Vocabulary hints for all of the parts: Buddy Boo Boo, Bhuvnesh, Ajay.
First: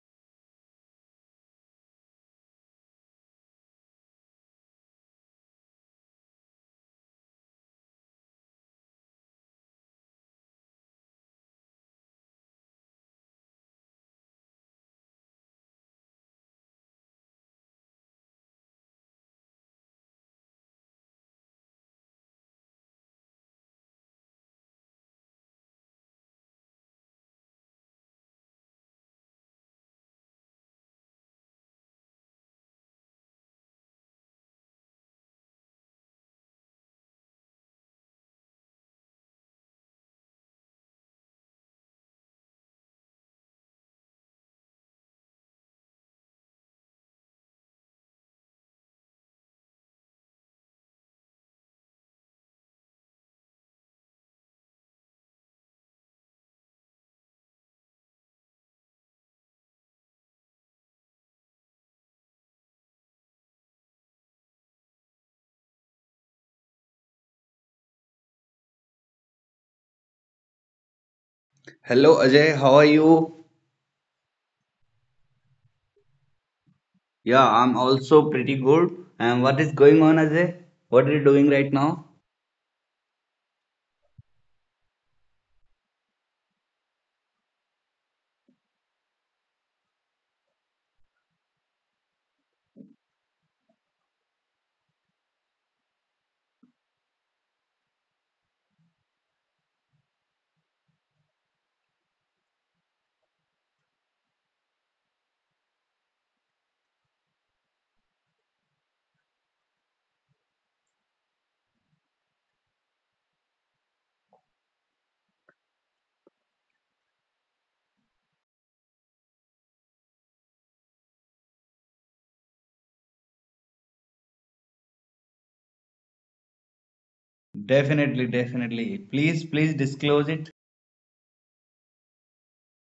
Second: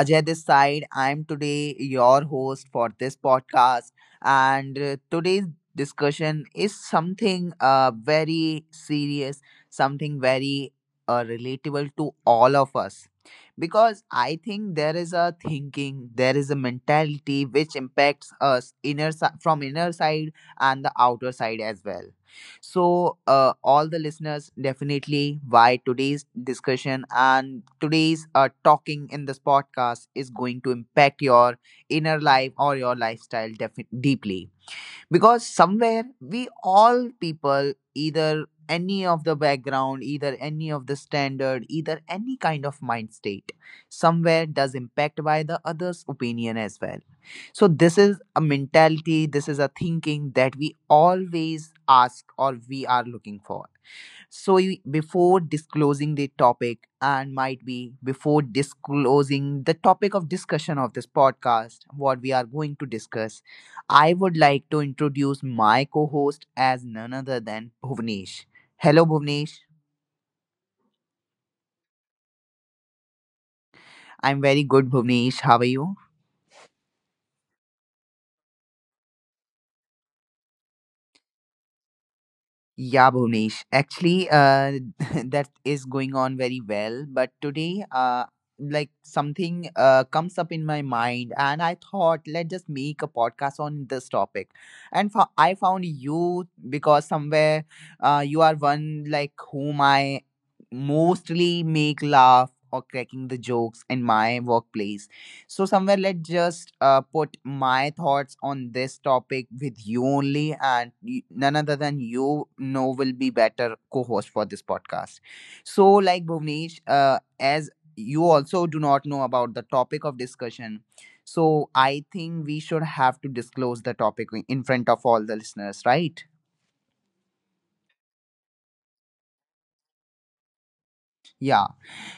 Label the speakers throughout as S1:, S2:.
S1: Ajay this side. I'm today your host for this podcast, and today's discussion is something very serious, something very relatable to all of us. Because I think there is a thinking, there is a mentality which impacts us from inner side and the outer side as well, so, all the listeners, definitely why today's discussion and today's talking in this podcast is going to impact your inner life or your lifestyle deeply, because somewhere we all people, either any of the background, either any of the standard, either any kind of mind state, somewhere does impact by the others opinion as well. So this is a mentality, this is a thinking that we always ask or we are looking for. So before disclosing the topic, and might be before disclosing the topic of discussion of this podcast, what we are going to discuss, I would like to introduce my co-host as none other than Bhuvnesh. Hello, Bhuvnesh.
S2: Hello Ajay, how are you?
S1: I'm very good, Bhuvnesh. How are you?
S2: Yeah, I'm also pretty good. And what is going on, Ajay? What are you doing right now?
S1: Yeah, Bhuvnesh. Actually, that is going on very well. But today, like something comes up in my mind, and I thought, let's just make a podcast on this topic. And I found you because somewhere you are one like whom I mostly make laugh or cracking the jokes in my workplace. So, somewhere, let's just put my thoughts on this topic with you only, and none other than you know will be better co-host for this podcast. So, like Bhuvnesh, as you also do not know about the topic of discussion, so I think we should have to disclose the topic in front of all the listeners, right?
S2: Definitely, definitely. Please, please disclose it.
S1: Yeah.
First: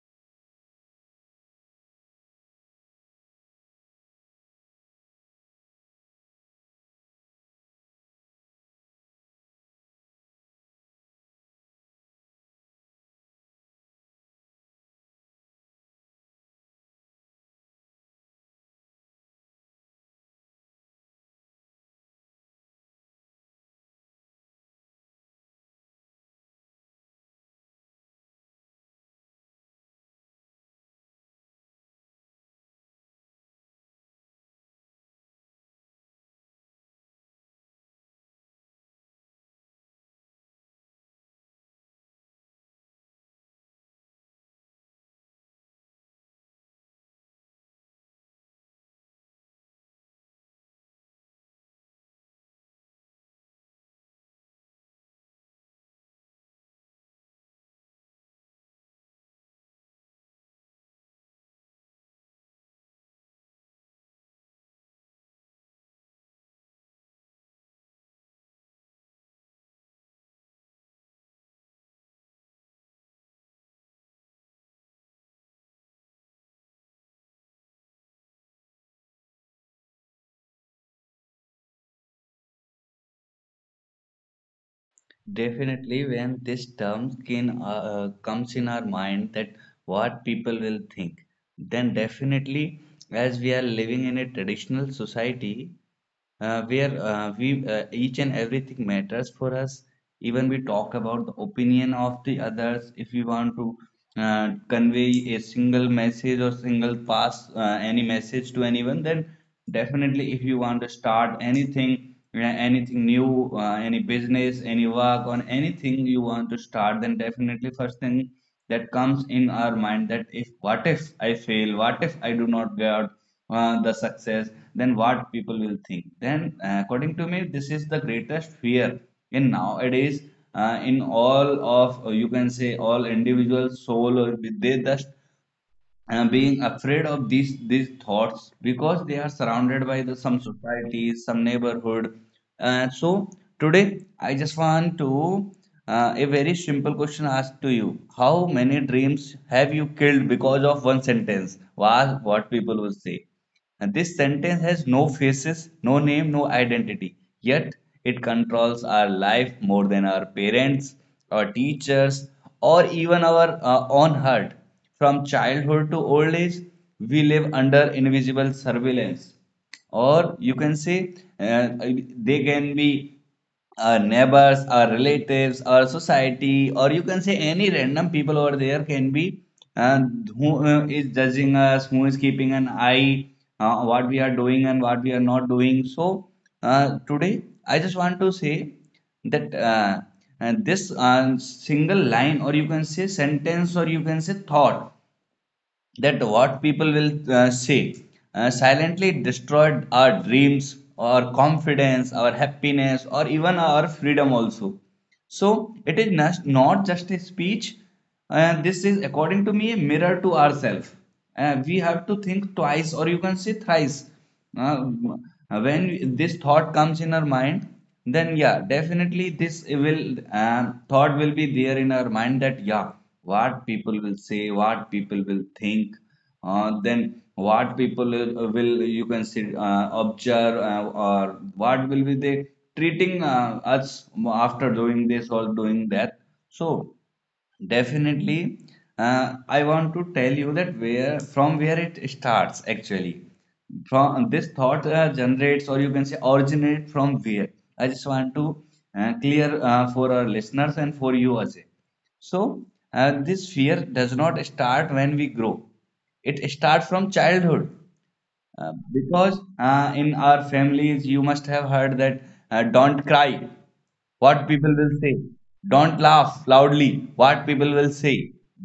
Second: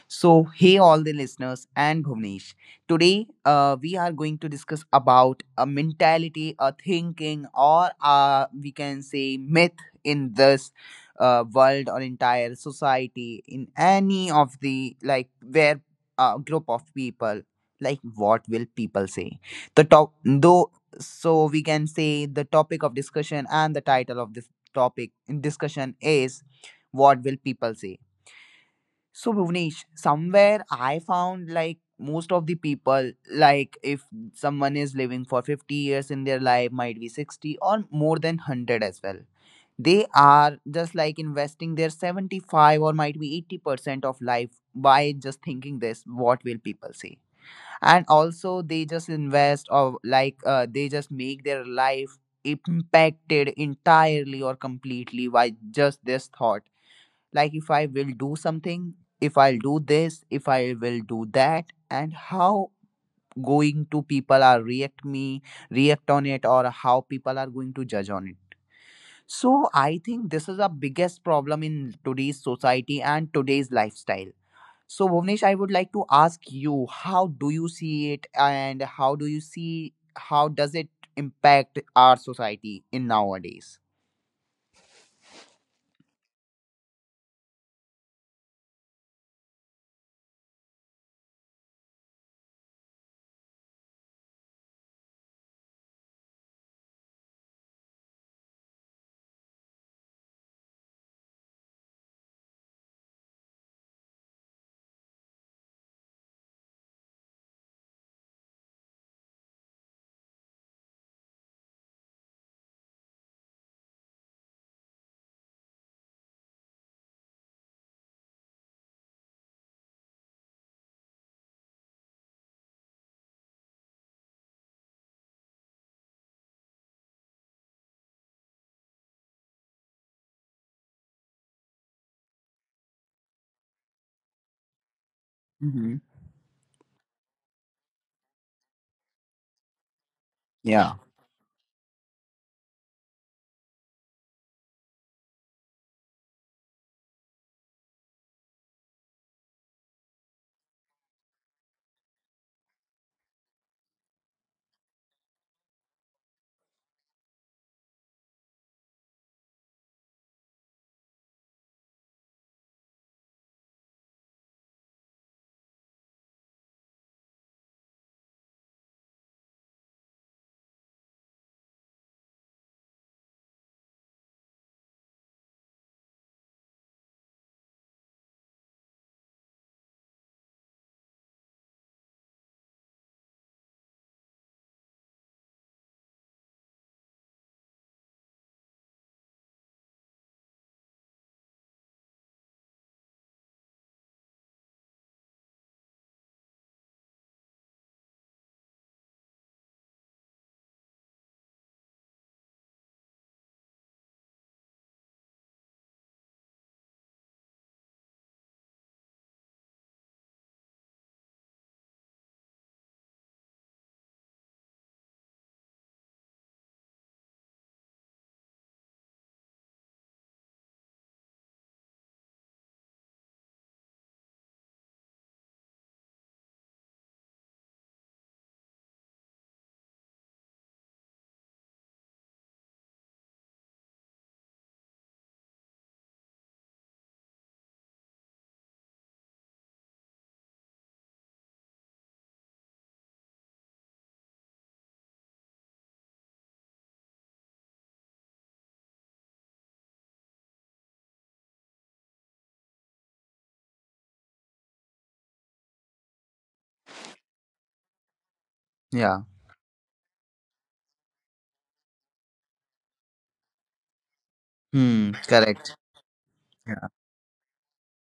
S1: So, hey, all the listeners and Bhuvnesh. Today, we are going to discuss about a mentality, a thinking, or we can say myth in this world or entire society, in any of the like where a group of people, like what will people say? The top, though, so we can say the topic of discussion and the title of this topic in discussion is what will people say. So, Bhuvnesh, somewhere I found like most of the people, like if someone is living for 50 years in their life, might be 60 or more than 100 as well. They are just like investing their 75 or might be 80% of life by just thinking this, what will people say? And also, they just invest or like they just make their life impacted entirely or completely by just this thought, like if I will do something, if I'll do this, if I will do that, and how going to people are react me, react on it, or how people are going to judge on it. So I think this is a biggest problem in today's society and today's lifestyle. So Bhuvnesh, I would like to ask you, how do you see it, and how do you see how does it impact our society in nowadays?
S2: Definitely, when this term comes in our mind that what people will think, then definitely, as we are living in a traditional society, where we each and everything matters for us, even we talk about the opinion of the others. If we want to convey a single message or single pass any message to anyone, then definitely if you want to start anything anything new, any business, any work, on anything you want to start, then definitely first thing that comes in our mind, that if what if I fail, what if I do not get the success, then what people will think. Then, according to me, this is the greatest fear in nowadays. In all of you can say all individuals, soul, or they just
S1: Hmm.
S2: being afraid of these thoughts because they are surrounded by the some
S1: Yeah.
S2: societies, some neighborhood. So today, I just want to a very simple question asked to you: how many dreams have you killed because of one sentence? Was what people will say? And this sentence has no faces, no name, no identity. Yet it controls our life more than our parents, our teachers, or even our own heart. From childhood to old age, we live under invisible surveillance, or you can say uh, they can be our neighbors, our relatives, our society, or you can say any random people over there can be, and who is judging us, who is keeping an eye, what we are doing and what we are not doing. So today, I just want to say that and this single line, or you can say sentence, or you can say thought, that what people will say silently destroyed our dreams, our confidence, our happiness, or even our freedom also. So it is not just a speech. And this is, according to me, a mirror to ourselves. We have to think twice, or you can say thrice. Uh, when this thought comes in our mind, then yeah, definitely this will thought will be there in our mind, that yeah, what people will say, what people will think, then what people will, you can see observe or what will be they treating us after doing this or doing that. So definitely. I want to tell you that where, from where it starts actually. From this thought generates, or you can say originate from where. I just want to clear for our listeners and for you as well. So this fear does not start when we grow. It starts from childhood. Uh, because
S1: Yeah.
S2: uh, in our families you must have heard that don't cry, what people will say;
S1: Hmm.
S2: don't
S1: Correct.
S2: laugh loudly,
S1: Yeah.
S2: what people will say;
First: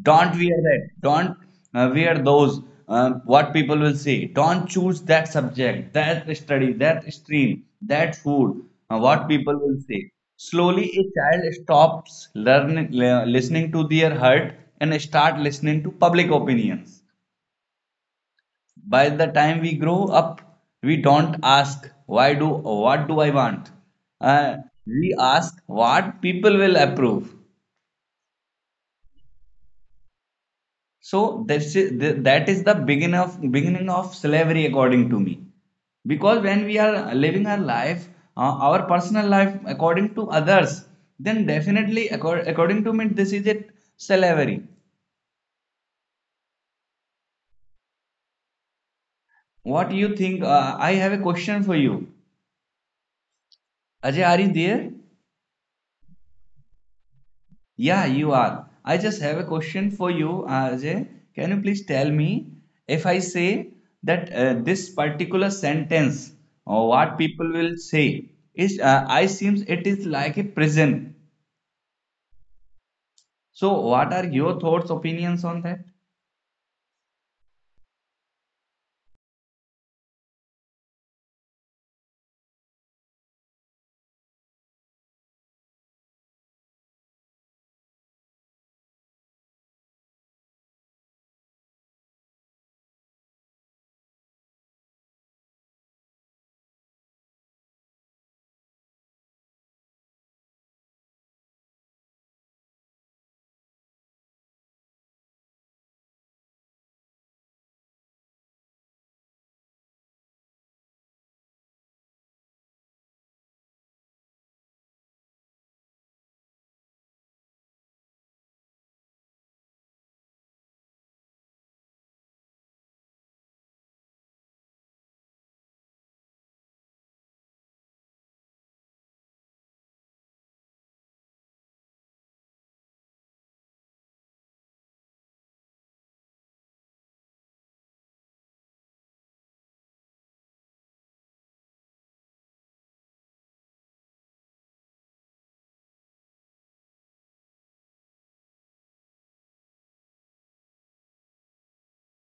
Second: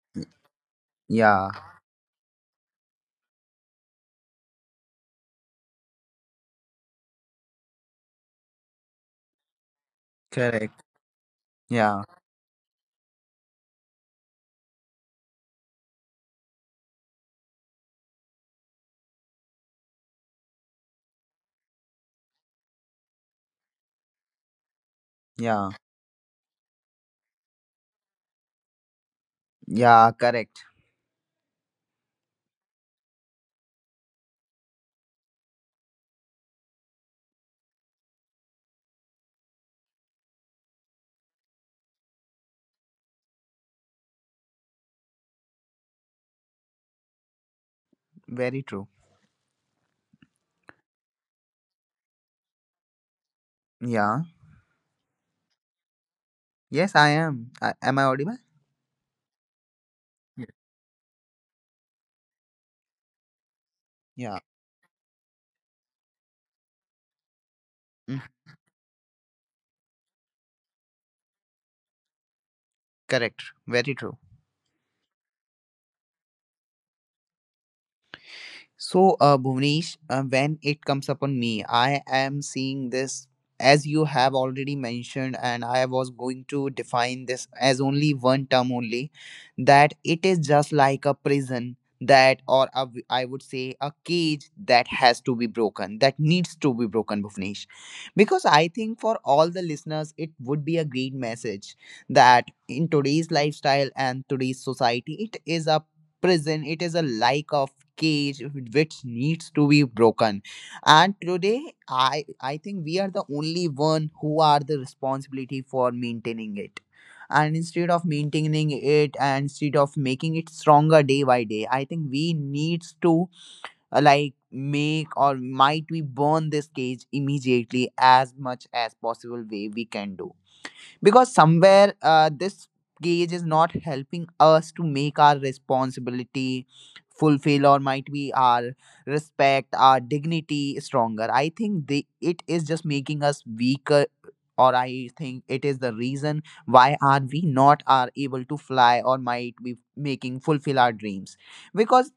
S2: don't wear that, don't
S1: Yeah.
S2: uh, wear those, what people will say; don't choose that subject, that study, that stream, that food, what people will say.
S1: Correct.
S2: Slowly a child
S1: Yeah.
S2: stops learning, listening to their heart, and start listening to public opinions. By the time we grow up, we don't ask why do, what do I want. Uh, we ask
S1: Yeah.
S2: what people will approve.
S1: Yeah. Correct.
S2: So that's it- that is the beginning of slavery, according to me, because when we are living our life, our personal life according to others, then definitely, according to me, this is a slavery.
S1: Very true.
S2: What you think? Uh, I have a question for you. Ajay,
S1: Yeah.
S2: are you there?
S1: Yes, I am. I,
S2: Yeah,
S1: am I
S2: you
S1: audible?
S2: are. I just have a question for you,
S1: Yeah.
S2: Ajay. Can you please tell me, if I say that
S1: Yeah.
S2: this particular sentence, or what people will say,
S1: Mm.
S2: is I seems it is like a prison.
S1: Correct.
S2: So
S1: Very
S2: what are
S1: true.
S2: your thoughts, opinions on that?
S1: So, Bhuvnesh, when it comes upon me, I am seeing this, as you have already mentioned, and I was going to define this as only one term only, that it is just like a prison, that, or a, I would say, a cage that has to be broken, that needs to be broken, Bhuvnesh. Because I think for all the listeners, it would be a great message that in today's lifestyle and today's society, it is a prison, it is a like of cage which needs to be broken, and today I think we are the only one who are the responsibility for maintaining it, and instead of maintaining it and instead of making it stronger day by day, I think we needs to like make or might we burn this cage immediately as much as possible way we can do, because somewhere this gauge is not helping us to make our responsibility fulfill or might be our respect, our dignity stronger. I think they it is just making us weaker, or I think it is the reason why are we not are able to fly or might be making fulfill our dreams. Because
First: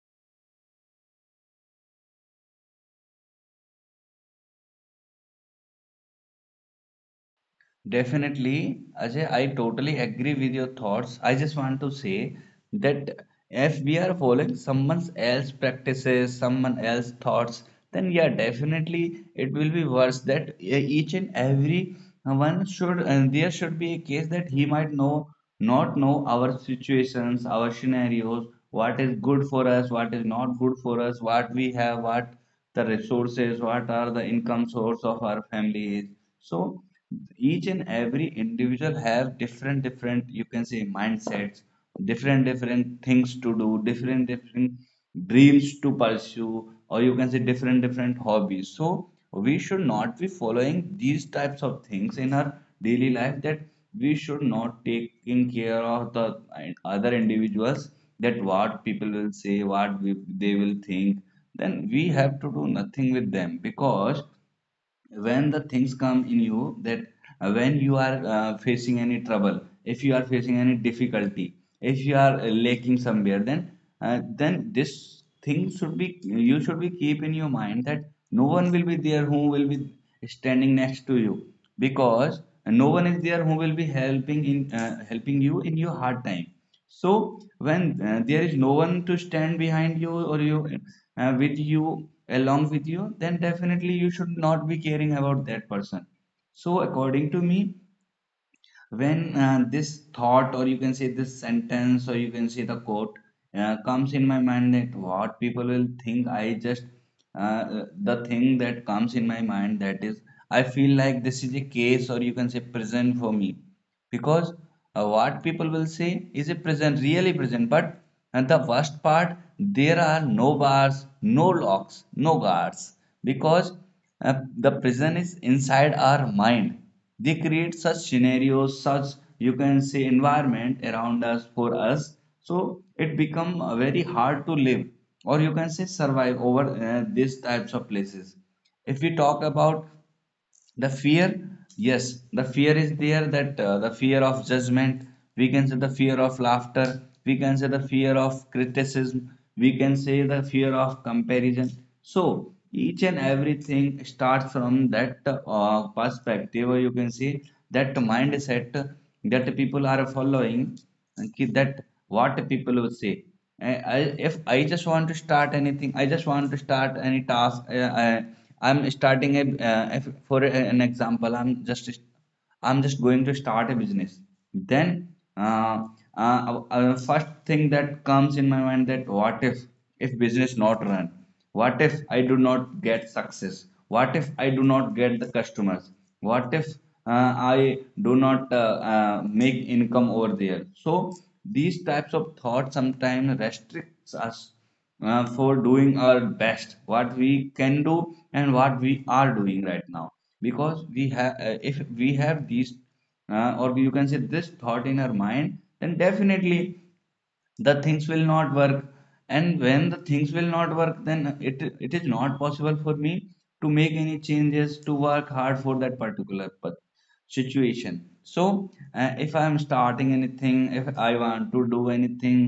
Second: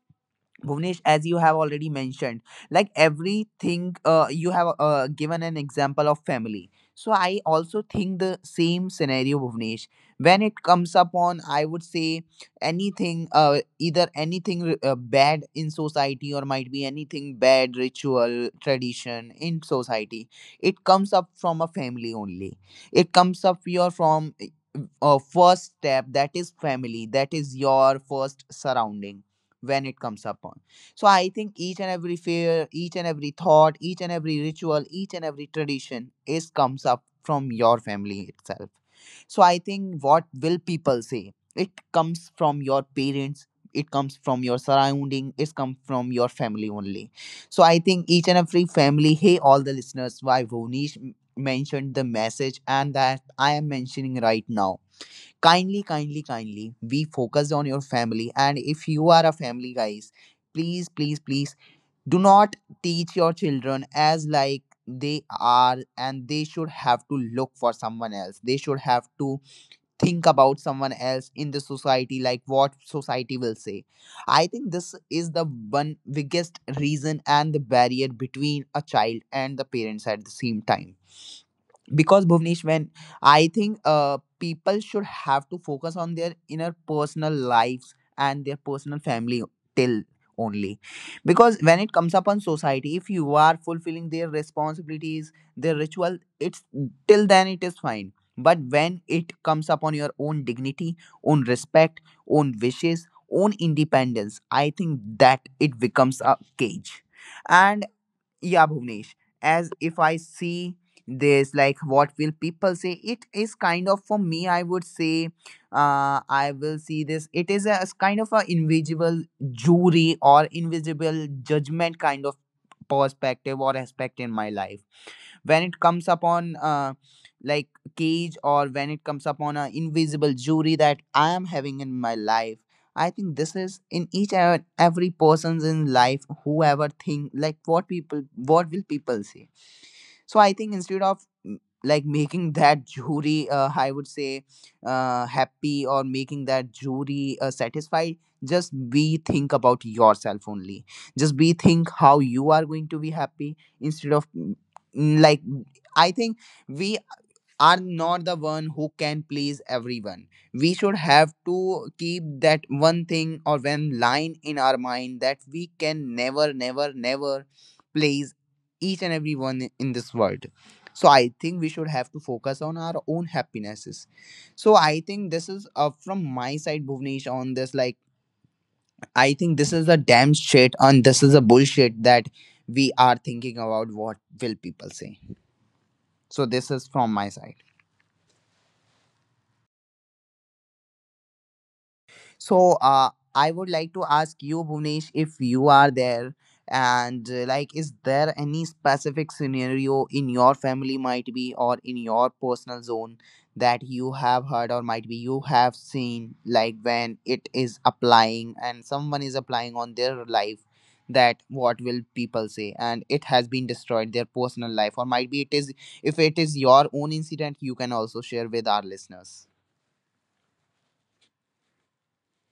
S1: Bhuvnesh, as you have already mentioned, like everything, you have given an example of family. So I also think the
S2: Definitely,
S1: same
S2: Ajay,
S1: scenario,
S2: I
S1: Bhuvnesh.
S2: totally agree
S1: When
S2: with
S1: it
S2: your
S1: comes
S2: thoughts. I
S1: upon,
S2: just
S1: I
S2: want
S1: would
S2: to
S1: say
S2: say that
S1: anything,
S2: if we
S1: either
S2: are following
S1: anything
S2: someone
S1: bad
S2: else
S1: in society
S2: practices,
S1: or might
S2: someone
S1: be
S2: else
S1: anything
S2: thoughts,
S1: bad
S2: then yeah,
S1: ritual,
S2: definitely
S1: tradition
S2: it
S1: in
S2: will be worse.
S1: society.
S2: That yeah,
S1: It comes
S2: each and
S1: up from a
S2: every
S1: family only.
S2: one should,
S1: It
S2: and
S1: comes
S2: there
S1: up
S2: should be
S1: your
S2: a case
S1: from
S2: that he might know,
S1: first
S2: not
S1: step,
S2: know
S1: that is
S2: our
S1: family, that
S2: situations,
S1: is
S2: our
S1: your first
S2: scenarios, what is
S1: surrounding
S2: good for
S1: when
S2: us,
S1: it
S2: what is
S1: comes upon.
S2: not good for
S1: So
S2: us,
S1: I
S2: what
S1: think
S2: we
S1: each and
S2: have,
S1: every
S2: what
S1: fear,
S2: the
S1: each and every
S2: resources,
S1: thought,
S2: what
S1: each
S2: are
S1: and
S2: the
S1: every
S2: income
S1: ritual,
S2: source
S1: each
S2: of
S1: and
S2: our
S1: every
S2: families.
S1: tradition is
S2: So
S1: comes up from
S2: each
S1: your
S2: and
S1: family
S2: every
S1: itself.
S2: individual have
S1: So I
S2: different
S1: think what
S2: different, you
S1: will
S2: can say,
S1: people say,
S2: mindsets,
S1: it comes
S2: different
S1: from your
S2: different things
S1: parents,
S2: to do,
S1: it comes
S2: different
S1: from your
S2: different
S1: surrounding, it comes
S2: dreams to
S1: from your family
S2: pursue, or
S1: only.
S2: you can say
S1: So I
S2: different
S1: think
S2: different
S1: each and every
S2: hobbies. So
S1: family, hey
S2: we
S1: all the
S2: should not
S1: listeners,
S2: be
S1: why Vonish
S2: following these types of
S1: mentioned the
S2: things in our
S1: message and
S2: daily
S1: that
S2: life,
S1: I
S2: that
S1: am
S2: we
S1: mentioning right
S2: should
S1: now,
S2: not taking
S1: kindly,
S2: care of
S1: kindly,
S2: the
S1: kindly be
S2: other
S1: focused on your
S2: individuals,
S1: family.
S2: that
S1: And if
S2: what
S1: you
S2: people
S1: are a
S2: will say,
S1: family
S2: what
S1: guys,
S2: we, they will
S1: please, please,
S2: think,
S1: please
S2: then we
S1: do
S2: have
S1: not
S2: to do
S1: teach
S2: nothing
S1: your
S2: with them,
S1: children as
S2: because
S1: like they
S2: when the
S1: are
S2: things
S1: and
S2: come
S1: they
S2: in
S1: should
S2: you, that
S1: have to look for
S2: when you
S1: someone
S2: are
S1: else, they should
S2: facing
S1: have
S2: any
S1: to
S2: trouble, if you
S1: think
S2: are
S1: about
S2: facing any
S1: someone else in
S2: difficulty,
S1: the
S2: if
S1: society,
S2: you
S1: like
S2: are
S1: what
S2: lacking
S1: society
S2: somewhere,
S1: will say. I think
S2: then
S1: this
S2: this
S1: is the
S2: thing
S1: one
S2: should be,
S1: biggest
S2: you should be
S1: reason
S2: keep in your
S1: and the
S2: mind, that
S1: barrier
S2: no
S1: between
S2: one
S1: a
S2: will be
S1: child
S2: there who
S1: and the
S2: will be
S1: parents at the same
S2: standing
S1: time.
S2: next to you,
S1: Because
S2: because
S1: Bhuvnesh, when
S2: no one is there
S1: I
S2: who will
S1: think
S2: be helping in
S1: people should
S2: helping
S1: have to
S2: you in
S1: focus
S2: your
S1: on
S2: hard
S1: their
S2: time.
S1: inner
S2: So
S1: personal lives
S2: when
S1: and
S2: there
S1: their
S2: is no
S1: personal
S2: one to
S1: family
S2: stand
S1: till
S2: behind you, or you
S1: only. Because
S2: with
S1: when it
S2: you,
S1: comes upon
S2: along with
S1: society, if
S2: you,
S1: you
S2: then
S1: are
S2: definitely
S1: fulfilling
S2: you
S1: their
S2: should not be caring
S1: responsibilities,
S2: about that
S1: their
S2: person.
S1: ritual, it's
S2: So
S1: till
S2: according to
S1: then it is
S2: me,
S1: fine, but when it
S2: when
S1: comes upon
S2: this
S1: your own
S2: thought, or you
S1: dignity,
S2: can say
S1: own
S2: this
S1: respect,
S2: sentence, or you can
S1: own
S2: say the
S1: wishes,
S2: quote,
S1: own
S2: comes in
S1: independence,
S2: my
S1: I
S2: mind that
S1: think that
S2: what people
S1: it
S2: will
S1: becomes
S2: think,
S1: a
S2: I just
S1: cage. And
S2: the thing
S1: yeah,
S2: that
S1: Bhuvnesh.
S2: comes in my
S1: As
S2: mind,
S1: if
S2: that
S1: I
S2: is, I
S1: see
S2: feel like this
S1: this,
S2: is a
S1: like, what
S2: case, or
S1: will
S2: you can say
S1: people say?
S2: prison
S1: It
S2: for
S1: is
S2: me,
S1: kind of for me.
S2: because
S1: I would say,
S2: what people will say is
S1: I
S2: a
S1: will
S2: prison,
S1: see this.
S2: really
S1: It is
S2: prison,
S1: a
S2: but
S1: kind of a
S2: and the worst
S1: invisible
S2: part, there
S1: jury
S2: are
S1: or
S2: no bars,
S1: invisible
S2: no
S1: judgment
S2: locks,
S1: kind
S2: no
S1: of
S2: guards,
S1: perspective
S2: because
S1: or aspect in my
S2: the
S1: life.
S2: prison is
S1: When it
S2: inside
S1: comes
S2: our
S1: upon
S2: mind. They
S1: like
S2: create such
S1: cage, or
S2: scenarios,
S1: when it
S2: such,
S1: comes upon
S2: you
S1: an
S2: can say,
S1: invisible jury
S2: environment
S1: that
S2: around
S1: I am
S2: us, for
S1: having in
S2: us.
S1: my life,
S2: So
S1: I
S2: it
S1: think this
S2: become
S1: is
S2: very
S1: in each
S2: hard to
S1: and
S2: live,
S1: every
S2: or you
S1: person's
S2: can
S1: in
S2: say
S1: life,
S2: survive over
S1: whoever think
S2: these
S1: like
S2: types
S1: what
S2: of
S1: people,
S2: places.
S1: what will
S2: If we
S1: people
S2: talk
S1: say.
S2: about
S1: So I think
S2: the
S1: instead of
S2: fear,
S1: like
S2: yes, the
S1: making
S2: fear
S1: that
S2: is there,
S1: jury
S2: that
S1: I
S2: the
S1: would
S2: fear of
S1: say
S2: judgment, we can say
S1: happy,
S2: the
S1: or
S2: fear of
S1: making that
S2: laughter,
S1: jury
S2: we can say the fear
S1: satisfied,
S2: of
S1: just be
S2: criticism,
S1: think
S2: we
S1: about
S2: can say the
S1: yourself
S2: fear
S1: only.
S2: of
S1: Just be
S2: comparison.
S1: think how
S2: So
S1: you are going to
S2: each
S1: be
S2: and
S1: happy
S2: everything
S1: instead of
S2: starts from
S1: mm,
S2: that
S1: like mm, I think
S2: perspective, or you
S1: we
S2: can say
S1: are
S2: that
S1: not the one
S2: mindset,
S1: who can
S2: that
S1: please
S2: people are
S1: everyone.
S2: following,
S1: We should have
S2: that
S1: to keep
S2: what
S1: that
S2: people will
S1: one
S2: say.
S1: thing or one line
S2: If
S1: in
S2: I
S1: our
S2: just want to
S1: mind, that
S2: start
S1: we
S2: anything, I
S1: can
S2: just
S1: never,
S2: want to
S1: never,
S2: start any
S1: never
S2: task. I,
S1: please
S2: I'm
S1: each and
S2: starting a
S1: everyone in
S2: if,
S1: this
S2: for
S1: world.
S2: an
S1: So I
S2: example.
S1: think we should have to focus on
S2: I'm
S1: our
S2: just
S1: own
S2: going to start a
S1: happinesses.
S2: business.
S1: So I
S2: Then
S1: think this is from my side, Bhuvnesh,
S2: first
S1: on
S2: thing
S1: this, like,
S2: that comes in my mind, that
S1: I
S2: what
S1: think
S2: if
S1: this is a
S2: if
S1: damn
S2: business
S1: shit
S2: not
S1: and
S2: run?
S1: this is a
S2: What
S1: bullshit
S2: if I
S1: that
S2: do not
S1: we
S2: get
S1: are thinking
S2: success?
S1: about what
S2: What if I
S1: will
S2: do
S1: people
S2: not
S1: say.
S2: get the customers?
S1: So
S2: What if
S1: this is from my side.
S2: I do not make income over there? So these types of
S1: So,
S2: thoughts sometimes
S1: I would like to
S2: restricts
S1: ask
S2: us
S1: you, Bhuvnesh, if
S2: for
S1: you are
S2: doing our
S1: there,
S2: best, what
S1: and
S2: we
S1: like,
S2: can
S1: is
S2: do
S1: there
S2: and
S1: any
S2: what we
S1: specific
S2: are doing right
S1: scenario
S2: now.
S1: in your
S2: Because
S1: family,
S2: we
S1: might
S2: have,
S1: be, or
S2: if
S1: in
S2: we
S1: your
S2: have these,
S1: personal zone,
S2: or
S1: that
S2: you can
S1: you
S2: say
S1: have
S2: this
S1: heard or
S2: thought in
S1: might be
S2: our
S1: you
S2: mind,
S1: have
S2: then
S1: seen, like
S2: definitely
S1: when it is
S2: the things will
S1: applying
S2: not
S1: and
S2: work,
S1: someone is
S2: and
S1: applying
S2: when
S1: on
S2: the
S1: their
S2: things will
S1: life?
S2: not work, then
S1: That
S2: it
S1: what
S2: it
S1: will
S2: is not
S1: people say
S2: possible for
S1: and
S2: me
S1: it has been
S2: to make
S1: destroyed
S2: any
S1: their personal
S2: changes,
S1: life,
S2: to
S1: or might
S2: work
S1: be it
S2: hard
S1: is,
S2: for that
S1: if it
S2: particular
S1: is your own incident, you can
S2: situation.
S1: also share
S2: So
S1: with our
S2: if
S1: listeners.
S2: I am starting anything, if I want to do anything,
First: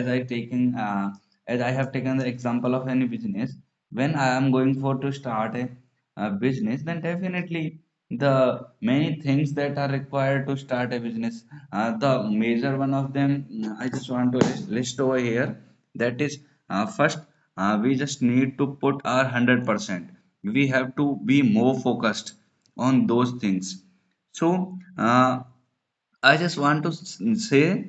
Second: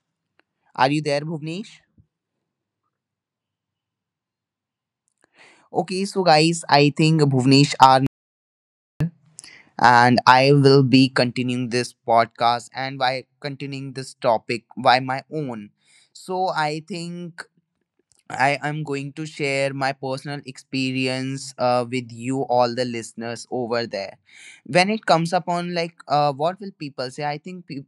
S2: as i taking
S1: Are you
S2: uh,
S1: there,
S2: as I
S1: Bhuvnesh?
S2: have taken the example of any business, when I am going for to start
S1: Okay, so
S2: a
S1: guys,
S2: business,
S1: I
S2: then
S1: think Bhuvnesh
S2: definitely
S1: are,
S2: the many things that are
S1: and
S2: required
S1: I
S2: to
S1: will
S2: start a
S1: be
S2: business.
S1: continuing this
S2: The
S1: podcast
S2: major one
S1: and
S2: of
S1: by
S2: them, I
S1: continuing
S2: just
S1: this
S2: want to
S1: topic
S2: list
S1: by
S2: over
S1: my
S2: here.
S1: own.
S2: That is
S1: So I
S2: first,
S1: think
S2: we just need
S1: I
S2: to
S1: am
S2: put
S1: going
S2: our
S1: to
S2: one hundred
S1: share my
S2: percent.
S1: personal
S2: We have to be
S1: experience
S2: more
S1: with
S2: focused
S1: you all the
S2: on those
S1: listeners
S2: things.
S1: over there.
S2: So
S1: When it comes
S2: uh,
S1: upon like
S2: I just
S1: what will
S2: want to
S1: people say?
S2: say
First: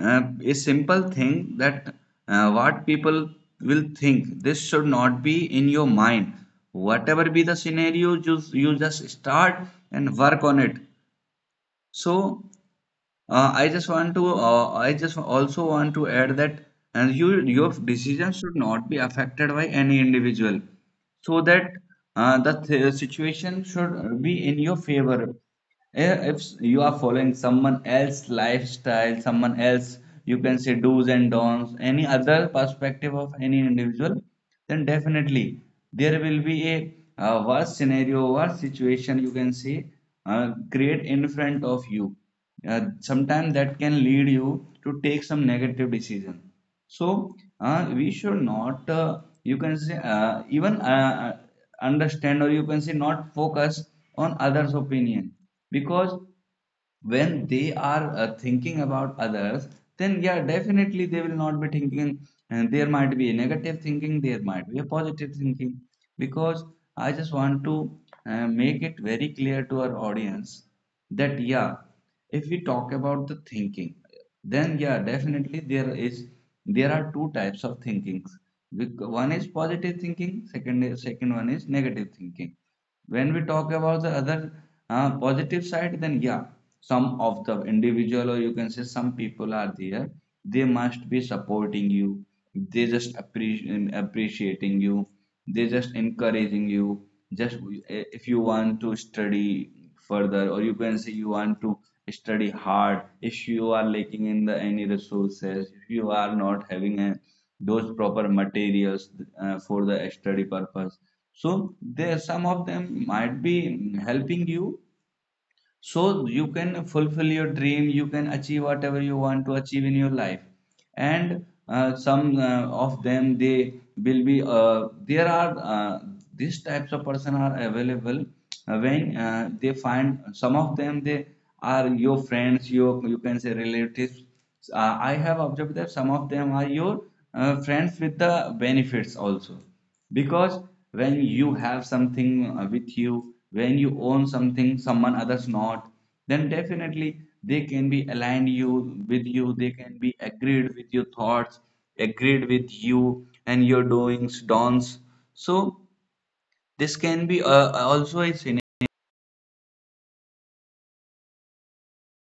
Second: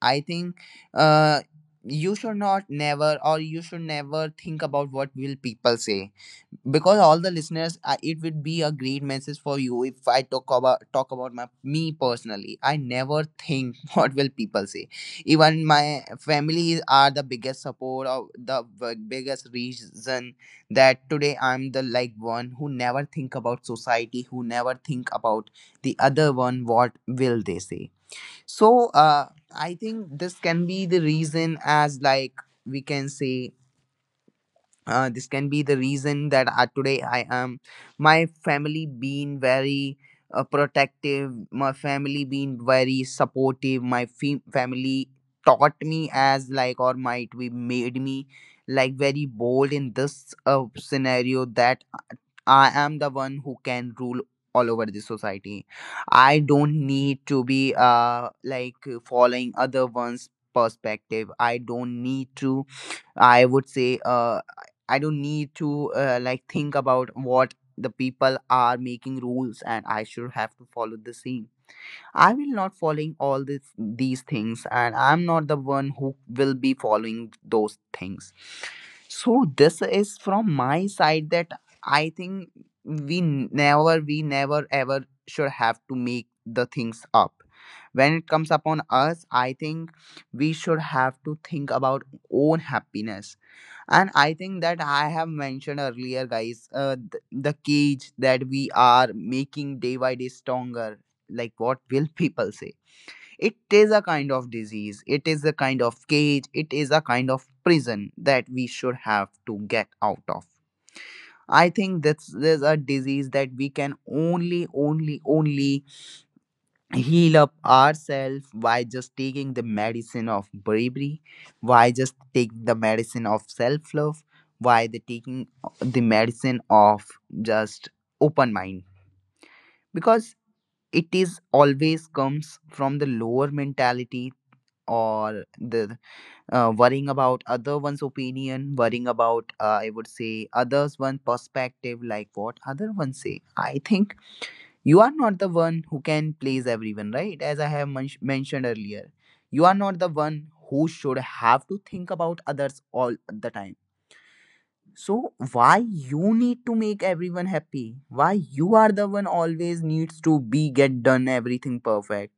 S1: I
S2: a
S1: think
S2: simple
S1: uh,
S2: thing, that
S1: you should not
S2: what
S1: never
S2: people
S1: or you should
S2: will
S1: never
S2: think, this
S1: think
S2: should
S1: about what
S2: not
S1: will
S2: be in
S1: people
S2: your
S1: say
S2: mind.
S1: because all
S2: Whatever
S1: the
S2: be the
S1: listeners
S2: scenario,
S1: it would be a
S2: you
S1: great
S2: just
S1: message for
S2: start
S1: you if
S2: and
S1: I
S2: work
S1: talk
S2: on it.
S1: about talk about my me
S2: So
S1: personally I never
S2: I
S1: think
S2: just want
S1: what will
S2: to,
S1: people say
S2: I just
S1: even
S2: also want
S1: my
S2: to add that,
S1: family are
S2: and
S1: the
S2: you,
S1: biggest
S2: your
S1: support or
S2: decision should
S1: the
S2: not be
S1: biggest
S2: affected by any
S1: reason
S2: individual,
S1: that today
S2: so
S1: I'm
S2: that
S1: the like one
S2: the
S1: who never think
S2: situation
S1: about
S2: should
S1: society who
S2: be in
S1: never
S2: your
S1: think
S2: favor.
S1: about the
S2: Eh,
S1: other
S2: If
S1: one
S2: you
S1: what
S2: are following
S1: will they
S2: someone
S1: say.
S2: else's
S1: so
S2: lifestyle,
S1: uh,
S2: someone
S1: I
S2: else,
S1: think this
S2: you can
S1: can
S2: say
S1: be the
S2: do's and
S1: reason
S2: don'ts,
S1: as
S2: any
S1: like
S2: other
S1: we can
S2: perspective of
S1: say
S2: any individual, then
S1: this can
S2: definitely
S1: be the
S2: there
S1: reason
S2: will
S1: that
S2: be a,
S1: today I am
S2: worse scenario,
S1: my
S2: worse
S1: family
S2: situation you
S1: being
S2: can say
S1: very
S2: create in
S1: protective,
S2: front
S1: my
S2: of you
S1: family being very
S2: sometimes that
S1: supportive,
S2: can
S1: my
S2: lead you to
S1: family
S2: take some
S1: taught
S2: negative
S1: me
S2: decision.
S1: as like or might
S2: So
S1: be made
S2: we
S1: me
S2: should not
S1: like very
S2: you
S1: bold
S2: can
S1: in
S2: say
S1: this
S2: even
S1: scenario that
S2: understand or you
S1: I
S2: can say
S1: am the
S2: not
S1: one who
S2: focus
S1: can rule
S2: on
S1: all
S2: others
S1: over the
S2: opinion,
S1: society.
S2: because
S1: I don't need to
S2: when
S1: be
S2: they are thinking about
S1: following
S2: others,
S1: other
S2: then
S1: one's
S2: yeah, definitely they
S1: perspective.
S2: will
S1: I
S2: not be
S1: don't
S2: thinking,
S1: need to
S2: and there might be a
S1: I would
S2: negative
S1: say
S2: thinking, there might be a
S1: I don't
S2: positive
S1: need
S2: thinking.
S1: to like
S2: Because
S1: think about
S2: I just
S1: what
S2: want to
S1: the people are
S2: make it
S1: making
S2: very
S1: rules
S2: clear to
S1: and
S2: our
S1: I should
S2: audience
S1: have to follow the
S2: that
S1: same.
S2: yeah,
S1: I will
S2: if we
S1: not
S2: talk
S1: following
S2: about the
S1: all this
S2: thinking,
S1: these things
S2: then
S1: and
S2: yeah,
S1: I'm not the
S2: definitely
S1: one
S2: there
S1: who
S2: is,
S1: will be
S2: there are
S1: following
S2: two types
S1: those
S2: of
S1: things.
S2: thinkings. One
S1: So
S2: is
S1: this
S2: positive
S1: is
S2: thinking,
S1: from my
S2: second
S1: side
S2: second
S1: that
S2: one is
S1: I
S2: negative
S1: think
S2: thinking.
S1: we
S2: When we talk
S1: never
S2: about the
S1: we
S2: other
S1: never ever should
S2: positive
S1: have to
S2: side, then
S1: make
S2: yeah,
S1: the things
S2: some
S1: up
S2: of the
S1: when it
S2: individual, or
S1: comes
S2: you can
S1: upon
S2: say some
S1: us. I
S2: people are
S1: think
S2: there,
S1: we
S2: they
S1: should
S2: must
S1: have
S2: be
S1: to think
S2: supporting
S1: about
S2: you,
S1: own
S2: they just
S1: happiness,
S2: appreciate
S1: and I think that
S2: appreciating you,
S1: I have
S2: they
S1: mentioned
S2: just
S1: earlier, guys,
S2: encouraging you,
S1: the
S2: just
S1: cage
S2: if you
S1: that we
S2: want to
S1: are
S2: study
S1: making day by day
S2: further, or you
S1: stronger.
S2: can say you
S1: Like,
S2: want to
S1: what will people
S2: study
S1: say?
S2: hard, if
S1: It
S2: you are
S1: is a
S2: lacking
S1: kind
S2: in
S1: of
S2: the any
S1: disease, it is a
S2: resources,
S1: kind
S2: if
S1: of
S2: you are
S1: cage,
S2: not
S1: it is
S2: having
S1: a
S2: a,
S1: kind of
S2: those
S1: prison
S2: proper
S1: that we should
S2: materials
S1: have to
S2: for
S1: get
S2: the
S1: out of.
S2: study purpose,
S1: I
S2: so
S1: think
S2: there
S1: this
S2: some
S1: is
S2: of
S1: a
S2: them
S1: disease
S2: might
S1: that
S2: be
S1: we can
S2: helping
S1: only,
S2: you,
S1: only, only
S2: so you can fulfill
S1: heal
S2: your
S1: up
S2: dream, you can
S1: ourselves
S2: achieve
S1: by
S2: whatever
S1: just
S2: you want
S1: taking
S2: to
S1: the
S2: achieve in your
S1: medicine
S2: life.
S1: of bravery,
S2: And
S1: why just
S2: some
S1: take the
S2: of
S1: medicine
S2: them,
S1: of
S2: they
S1: self-love,
S2: will be,
S1: why the
S2: there
S1: taking
S2: are,
S1: the medicine
S2: these types
S1: of
S2: of person are
S1: just
S2: available
S1: open
S2: uh,
S1: mind,
S2: when uh, they find,
S1: because
S2: some of them,
S1: it
S2: they
S1: is
S2: are
S1: always
S2: your
S1: comes
S2: friends,
S1: from the
S2: your, you can
S1: lower
S2: say relatives.
S1: mentality
S2: I have
S1: or
S2: observed that
S1: the
S2: some of them are your
S1: worrying about other one's
S2: friends with the
S1: opinion, worrying
S2: benefits
S1: about
S2: also,
S1: I would say
S2: because
S1: others one
S2: when you have
S1: perspective like what
S2: something
S1: other
S2: with
S1: one
S2: you,
S1: say.
S2: when
S1: I
S2: you
S1: think
S2: own something,
S1: you are
S2: someone
S1: not the
S2: others
S1: one
S2: not,
S1: who can
S2: then
S1: please everyone,
S2: definitely
S1: right? As
S2: they
S1: I have
S2: can be aligned
S1: mentioned
S2: you
S1: earlier,
S2: with you,
S1: you are
S2: they
S1: not
S2: can
S1: the
S2: be
S1: one
S2: agreed
S1: who
S2: with your
S1: should
S2: thoughts,
S1: have to think about
S2: agreed with
S1: others all
S2: you
S1: the
S2: and
S1: time.
S2: your doings dons.
S1: So
S2: So
S1: why you need to
S2: this
S1: make
S2: can
S1: everyone
S2: be
S1: happy?
S2: also
S1: Why
S2: a
S1: you
S2: synergy
S1: are the one always needs to be get done everything perfect?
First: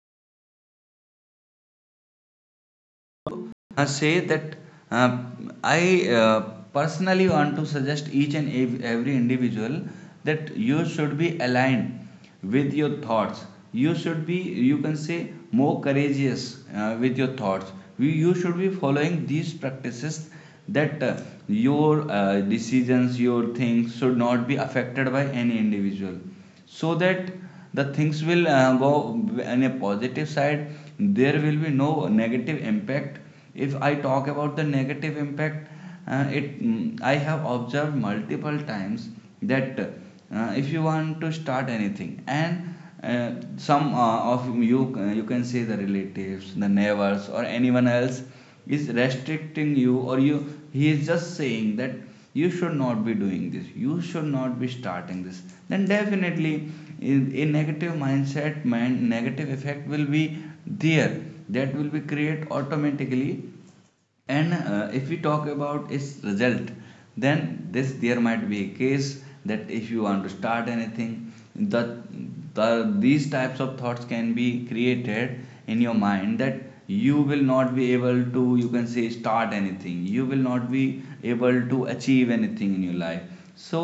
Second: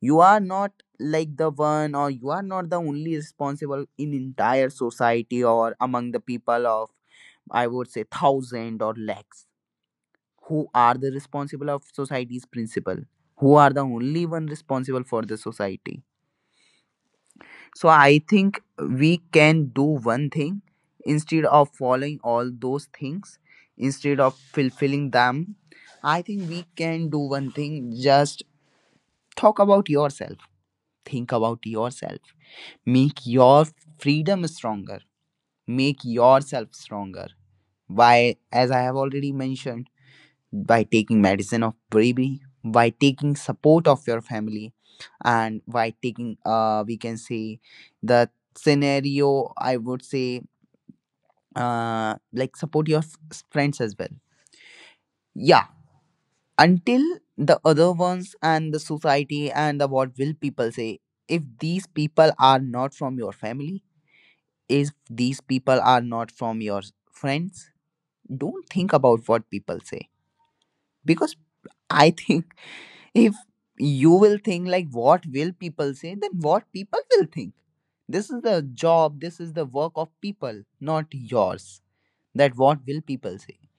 S1: You are not like the one or you are not the only responsible in
S2: say that,
S1: entire
S2: uh,
S1: society or
S2: I
S1: among the
S2: uh,
S1: people of
S2: personally
S1: I
S2: want to
S1: would say
S2: suggest each and
S1: thousand or lakhs
S2: every individual
S1: who
S2: that
S1: are the
S2: you should be
S1: responsible of
S2: aligned
S1: society's principle,
S2: with your
S1: who are
S2: thoughts.
S1: the only
S2: You
S1: one
S2: should be,
S1: responsible
S2: you
S1: for
S2: can
S1: the
S2: say,
S1: society.
S2: more courageous with your
S1: So
S2: thoughts.
S1: I
S2: You,
S1: think
S2: you should be
S1: we can
S2: following
S1: do
S2: these
S1: one thing.
S2: practices that
S1: Instead of following
S2: your
S1: all those things,
S2: decisions, your
S1: instead
S2: things
S1: of
S2: should not be
S1: fulfilling them,
S2: affected by any
S1: I think
S2: individual,
S1: we can do
S2: so
S1: one
S2: that
S1: thing:
S2: the
S1: just
S2: things will go
S1: talk about
S2: in a
S1: yourself,
S2: positive side,
S1: think about
S2: there will be
S1: yourself,
S2: no negative
S1: make
S2: impact.
S1: your
S2: If I
S1: freedom
S2: talk about the
S1: stronger,
S2: negative impact,
S1: make yourself
S2: it
S1: stronger
S2: I have observed
S1: by, as I
S2: multiple
S1: have already
S2: times
S1: mentioned,
S2: that
S1: by
S2: if you
S1: taking
S2: want to
S1: medicine of
S2: start anything,
S1: bravery,
S2: and
S1: by taking
S2: uh,
S1: support
S2: some
S1: of your
S2: of
S1: family,
S2: you, you can
S1: and
S2: say the
S1: by taking
S2: relatives, the
S1: we can
S2: neighbors or
S1: say
S2: anyone else
S1: the
S2: is
S1: scenario,
S2: restricting
S1: I
S2: you,
S1: would
S2: or you,
S1: say
S2: he is just saying that you
S1: like
S2: should
S1: support your
S2: not be doing this,
S1: friends as
S2: you
S1: well.
S2: should not be starting this,
S1: Yeah,
S2: then definitely
S1: until
S2: in a
S1: the
S2: negative
S1: other ones
S2: mindset
S1: and the
S2: mind, negative
S1: society and
S2: effect
S1: the
S2: will
S1: what
S2: be
S1: will people say,
S2: there,
S1: if
S2: that will
S1: these
S2: be
S1: people
S2: create
S1: are not from
S2: automatically.
S1: your family,
S2: And
S1: if
S2: if we
S1: these
S2: talk
S1: people
S2: about
S1: are
S2: its
S1: not from
S2: result,
S1: your
S2: then
S1: friends,
S2: this there might be a
S1: don't think
S2: case
S1: about what
S2: that
S1: people
S2: if you
S1: say,
S2: want to start anything,
S1: because I think
S2: the these
S1: if
S2: types of thoughts
S1: you
S2: can
S1: will
S2: be
S1: think like
S2: created
S1: what will
S2: in your
S1: people say,
S2: mind,
S1: then
S2: that
S1: what people
S2: you
S1: will
S2: will
S1: think.
S2: not be able
S1: This
S2: to,
S1: is the
S2: you can say
S1: job, this
S2: start
S1: is the
S2: anything,
S1: work of
S2: you will
S1: people,
S2: not be
S1: not
S2: able
S1: yours.
S2: to achieve
S1: That
S2: anything in
S1: what
S2: your
S1: will
S2: life.
S1: people say.
S2: So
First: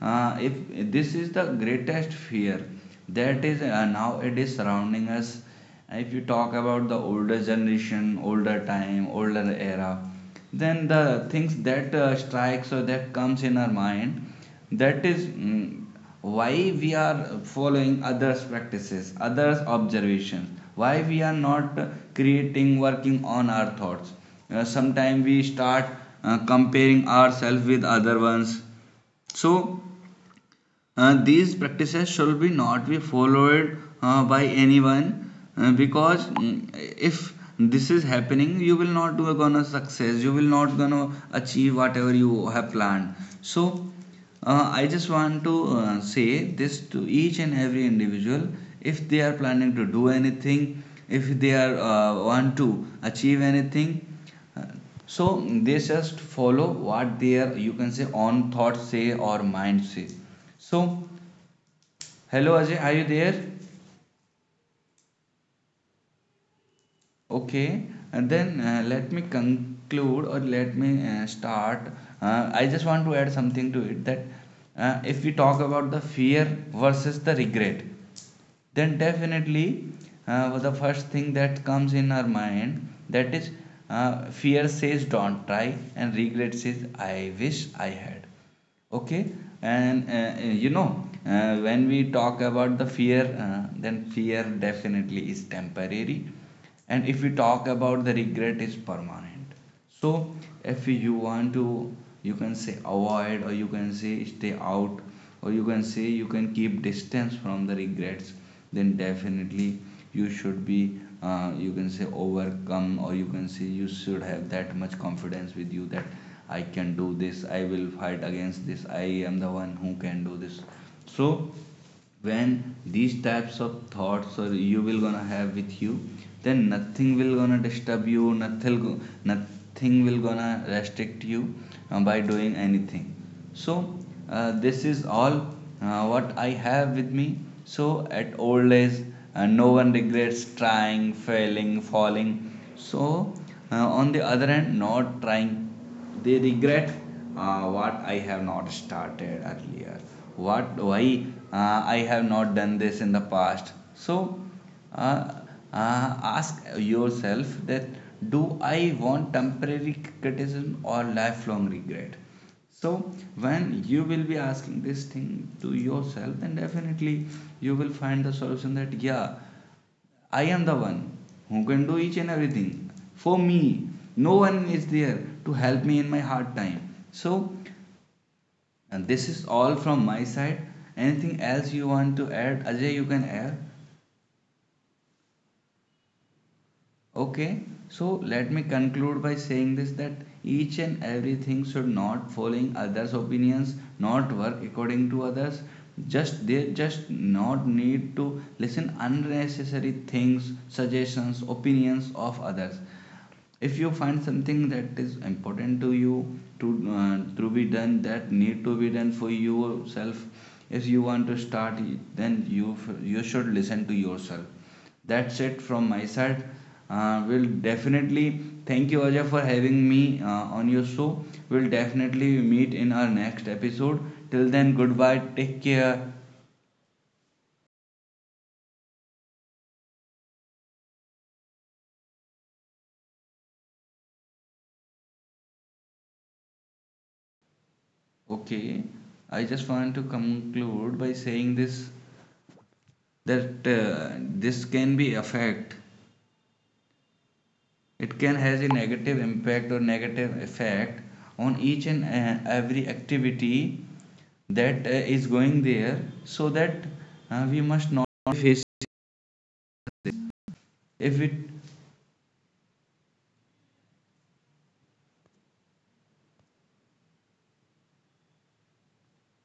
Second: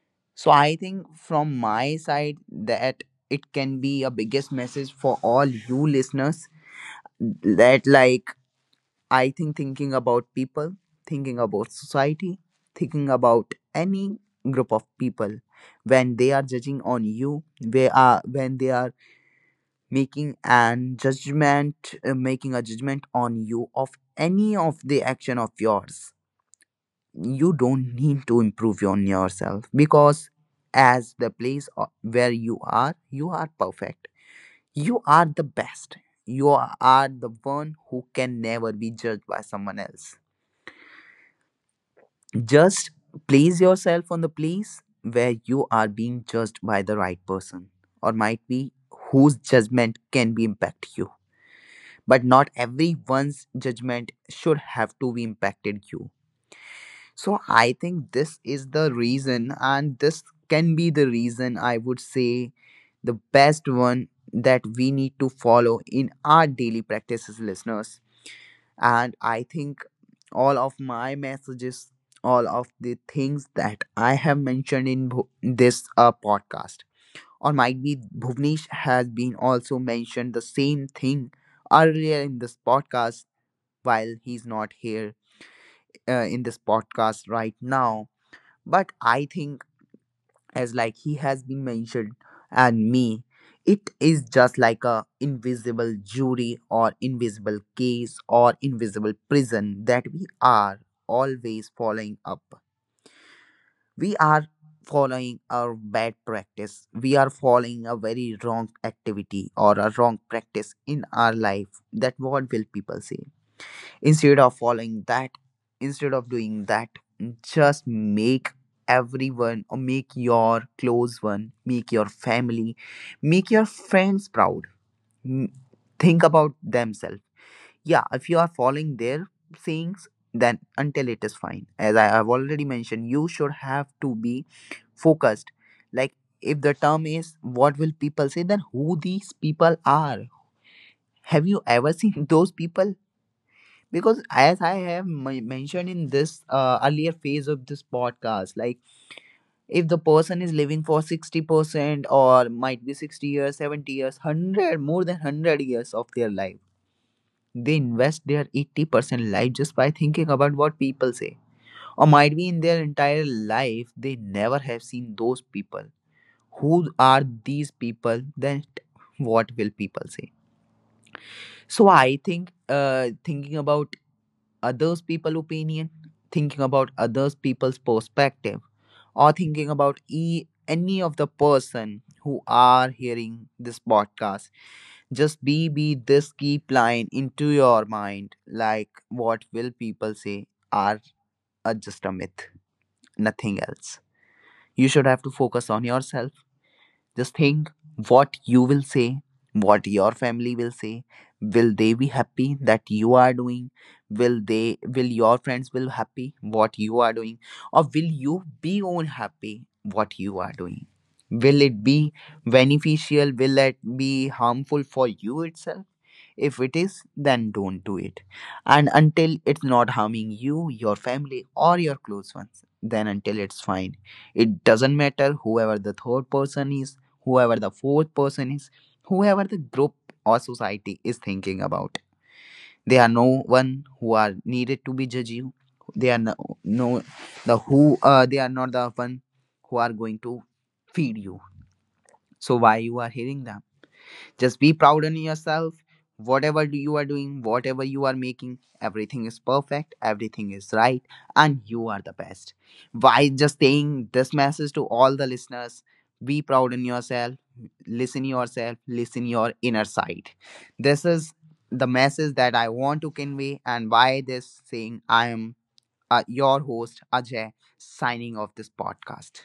S1: So
S2: if
S1: I think
S2: this is the
S1: from my
S2: greatest
S1: side
S2: fear,
S1: that
S2: that
S1: it
S2: is
S1: can be
S2: now
S1: a
S2: it
S1: biggest
S2: is
S1: message
S2: surrounding
S1: for
S2: us.
S1: all you
S2: If you
S1: listeners
S2: talk about the older
S1: that
S2: generation,
S1: like
S2: older time,
S1: I
S2: older
S1: think thinking
S2: era,
S1: about people,
S2: then the
S1: thinking
S2: things
S1: about
S2: that
S1: society,
S2: strikes or
S1: thinking
S2: that comes
S1: about
S2: in our
S1: any
S2: mind,
S1: group of
S2: that is
S1: people when they are
S2: why
S1: judging
S2: we
S1: on
S2: are
S1: you, they
S2: following
S1: are
S2: others'
S1: when they are
S2: practices, others'
S1: making
S2: observations,
S1: an
S2: why we are not
S1: judgment making a
S2: creating,
S1: judgment
S2: working
S1: on
S2: on
S1: you
S2: our
S1: of
S2: thoughts.
S1: any of the
S2: Sometimes
S1: action
S2: we
S1: of
S2: start
S1: yours,
S2: comparing
S1: you
S2: ourselves with
S1: don't
S2: other
S1: need to
S2: ones.
S1: improve on yourself,
S2: So
S1: because as the
S2: these
S1: place
S2: practices
S1: where
S2: should be
S1: you
S2: not
S1: are,
S2: be
S1: you are
S2: followed
S1: perfect,
S2: by
S1: you
S2: anyone
S1: are the best,
S2: because
S1: you are the
S2: if
S1: one
S2: this is
S1: who can
S2: happening,
S1: never
S2: you
S1: be
S2: will not
S1: judged
S2: do a
S1: by
S2: gonna
S1: someone else.
S2: success, you will not gonna achieve whatever you have
S1: Just
S2: planned.
S1: place
S2: So
S1: yourself on the place
S2: I just
S1: where
S2: want to
S1: you are being
S2: say
S1: judged
S2: this
S1: by the
S2: to
S1: right
S2: each and
S1: person,
S2: every
S1: or might
S2: individual,
S1: be
S2: if they are
S1: whose
S2: planning to
S1: judgment
S2: do
S1: can be
S2: anything,
S1: impact you,
S2: if they are
S1: but not
S2: want to achieve
S1: everyone's
S2: anything,
S1: judgment should
S2: uh,
S1: have to be
S2: so they
S1: impacted you.
S2: just follow what
S1: So
S2: their you
S1: I
S2: can say
S1: think this
S2: on
S1: is
S2: thoughts
S1: the
S2: say or
S1: reason,
S2: mind
S1: and
S2: say.
S1: this can
S2: So,
S1: be the reason I would say
S2: hello Ajay, are you
S1: the
S2: there?
S1: best one that we need to follow in our daily practices,
S2: Okay,
S1: listeners.
S2: and then let
S1: And
S2: me
S1: I think
S2: conclude, or
S1: all of
S2: let me
S1: my
S2: start.
S1: messages, all
S2: I
S1: of
S2: just
S1: the
S2: want to add
S1: things
S2: something to
S1: that
S2: it,
S1: I
S2: that
S1: have mentioned in
S2: if we talk
S1: This
S2: about the fear
S1: podcast,
S2: versus the
S1: or might
S2: regret,
S1: be Bhuvnesh
S2: then
S1: has been also
S2: definitely
S1: mentioned the
S2: well, the
S1: same
S2: first
S1: thing
S2: thing that comes in
S1: earlier
S2: our
S1: in this
S2: mind,
S1: podcast
S2: that is
S1: while he's
S2: fear
S1: not
S2: says
S1: here
S2: don't try, and
S1: in
S2: regret
S1: this
S2: says
S1: podcast
S2: I
S1: right
S2: wish I
S1: now.
S2: had.
S1: But
S2: Okay,
S1: I think
S2: and you
S1: as
S2: know
S1: like he has been
S2: when we
S1: mentioned
S2: talk about the
S1: and me,
S2: fear,
S1: it
S2: then
S1: is
S2: fear
S1: just like a
S2: definitely is
S1: invisible
S2: temporary,
S1: jury or
S2: and if we
S1: invisible
S2: talk about the
S1: case or
S2: regret is
S1: invisible
S2: permanent.
S1: prison that
S2: So
S1: we are
S2: if you want
S1: always
S2: to,
S1: following
S2: you
S1: up.
S2: can say avoid, or you can
S1: We
S2: say
S1: are
S2: stay out,
S1: following
S2: or you
S1: our
S2: can say
S1: bad
S2: you can keep
S1: practice, we are
S2: distance from the
S1: following a
S2: regrets.
S1: very wrong
S2: Then
S1: activity or
S2: definitely
S1: a wrong
S2: you should
S1: practice
S2: be,
S1: in our life
S2: you can say
S1: that what will
S2: overcome,
S1: people
S2: or
S1: say.
S2: you can say you should
S1: Instead
S2: have
S1: of
S2: that much
S1: following that,
S2: confidence with you that
S1: instead of
S2: I
S1: doing that,
S2: can do this. I
S1: just
S2: will fight
S1: make
S2: against this. I am the
S1: everyone
S2: one
S1: or
S2: who
S1: make
S2: can do this.
S1: your close
S2: So
S1: one, make your
S2: when
S1: family,
S2: these
S1: make
S2: types
S1: your
S2: of
S1: friends
S2: thoughts or
S1: proud.
S2: you will gonna have
S1: M-
S2: with you,
S1: think about
S2: then nothing
S1: themselves.
S2: will gonna
S1: Yeah,
S2: disturb you,
S1: if you are
S2: nothing,
S1: following their
S2: nothing
S1: things,
S2: will gonna
S1: then until it
S2: restrict
S1: is
S2: you
S1: fine, as I
S2: by
S1: have
S2: doing
S1: already
S2: anything.
S1: mentioned, you should
S2: So
S1: have to be
S2: this is all
S1: focused. Like,
S2: what I
S1: if the
S2: have
S1: term
S2: with me.
S1: is what
S2: So
S1: will people
S2: at
S1: say, then
S2: old age,
S1: who these
S2: no
S1: people
S2: one
S1: are?
S2: regrets trying,
S1: Have you
S2: failing,
S1: ever seen
S2: falling.
S1: those people?
S2: So uh, on
S1: Because
S2: the other
S1: as I
S2: hand,
S1: have
S2: not trying,
S1: mentioned in
S2: they
S1: this
S2: regret,
S1: earlier phase of this
S2: what I have
S1: podcast,
S2: not
S1: like
S2: started
S1: if
S2: earlier,
S1: the person is
S2: what,
S1: living for
S2: why I
S1: 60%
S2: have
S1: or
S2: not done
S1: might be
S2: this in the
S1: 60 years,
S2: past.
S1: 70
S2: So,
S1: years, 100, more than
S2: uh,
S1: 100 years of
S2: uh,
S1: their life,
S2: ask yourself
S1: they
S2: that
S1: invest
S2: do
S1: their
S2: I
S1: 80%
S2: want
S1: life just by
S2: temporary
S1: thinking about what
S2: criticism or
S1: people say,
S2: lifelong
S1: or
S2: regret.
S1: might be in their
S2: So
S1: entire
S2: when
S1: life
S2: you
S1: they
S2: will be
S1: never
S2: asking
S1: have
S2: this
S1: seen
S2: thing
S1: those
S2: to
S1: people.
S2: yourself, then
S1: Who
S2: definitely
S1: are these
S2: you will
S1: people
S2: find the
S1: then,
S2: solution that yeah,
S1: what will people say?
S2: I am the one who can
S1: So
S2: do each
S1: I
S2: and
S1: think
S2: everything for
S1: thinking
S2: me.
S1: about
S2: No one is
S1: others
S2: there
S1: people
S2: to help
S1: opinion,
S2: me in my hard
S1: thinking about
S2: time.
S1: others
S2: So,
S1: people's perspective,
S2: and this
S1: or
S2: is
S1: thinking
S2: all
S1: about
S2: from my side.
S1: any of the
S2: Anything else you
S1: person
S2: want to
S1: who
S2: add,
S1: are
S2: Ajay, you can
S1: hearing
S2: add.
S1: this podcast, just be this keep line into
S2: Okay,
S1: your
S2: so
S1: mind,
S2: let me
S1: like
S2: conclude by
S1: what will
S2: saying this, that
S1: people say
S2: each and
S1: are
S2: everything should
S1: just a
S2: not
S1: myth,
S2: following others'
S1: nothing
S2: opinions,
S1: else.
S2: not work
S1: You should
S2: according to
S1: have to
S2: others.
S1: focus on yourself,
S2: Just, they just
S1: just
S2: not
S1: think
S2: need
S1: what
S2: to
S1: you will
S2: listen
S1: say, what
S2: unnecessary
S1: your
S2: things,
S1: family will say.
S2: suggestions,
S1: Will they be
S2: opinions of
S1: happy
S2: others.
S1: that you are doing?
S2: If you find
S1: Will
S2: something
S1: they
S2: that
S1: will
S2: is
S1: your friends
S2: important
S1: will
S2: to you,
S1: happy what you are doing?
S2: to be
S1: Or
S2: done,
S1: will
S2: that
S1: you
S2: need to
S1: be
S2: be
S1: own
S2: done for
S1: happy what
S2: yourself,
S1: you are doing?
S2: if you want to
S1: Will
S2: start,
S1: it be
S2: then you
S1: beneficial?
S2: should
S1: Will it
S2: listen to
S1: be harmful
S2: yourself.
S1: for
S2: That's
S1: you
S2: it
S1: itself?
S2: from my side.
S1: If it is,
S2: Uh, we'll
S1: then don't do it.
S2: definitely
S1: And
S2: thank you Ajay
S1: until
S2: for
S1: it's
S2: having
S1: not
S2: me
S1: harming
S2: on
S1: you,
S2: your
S1: your
S2: show.
S1: family,
S2: We'll
S1: or your
S2: definitely
S1: close ones,
S2: meet in
S1: then
S2: our
S1: until
S2: next
S1: it's fine.
S2: episode, till
S1: It
S2: then
S1: doesn't
S2: goodbye,
S1: matter
S2: take
S1: whoever the
S2: care.
S1: third person is, whoever the fourth person is, whoever the group or society is thinking about. They are no one who are needed to be judge you. They are no, no, they are not
S2: Okay,
S1: the one
S2: I just
S1: who are
S2: want to
S1: going to
S2: conclude by
S1: feed you.
S2: saying this,
S1: So why you are hearing them?
S2: that
S1: Just
S2: this
S1: be
S2: can
S1: proud
S2: be
S1: on
S2: affect,
S1: yourself. Whatever do you are doing, whatever you are
S2: it can
S1: making,
S2: has a negative
S1: everything is
S2: impact or
S1: perfect,
S2: negative
S1: everything is
S2: effect
S1: right,
S2: on
S1: and
S2: each
S1: you are
S2: and
S1: the best.
S2: every
S1: Why just
S2: activity
S1: saying this message to
S2: that
S1: all
S2: is
S1: the
S2: going
S1: listeners?
S2: there,
S1: Be
S2: so that
S1: proud in
S2: we must not face,
S1: yourself, listen your inner side. This
S2: if we
S1: is the message that I want to convey, and why this saying I am your host Ajay signing off this podcast.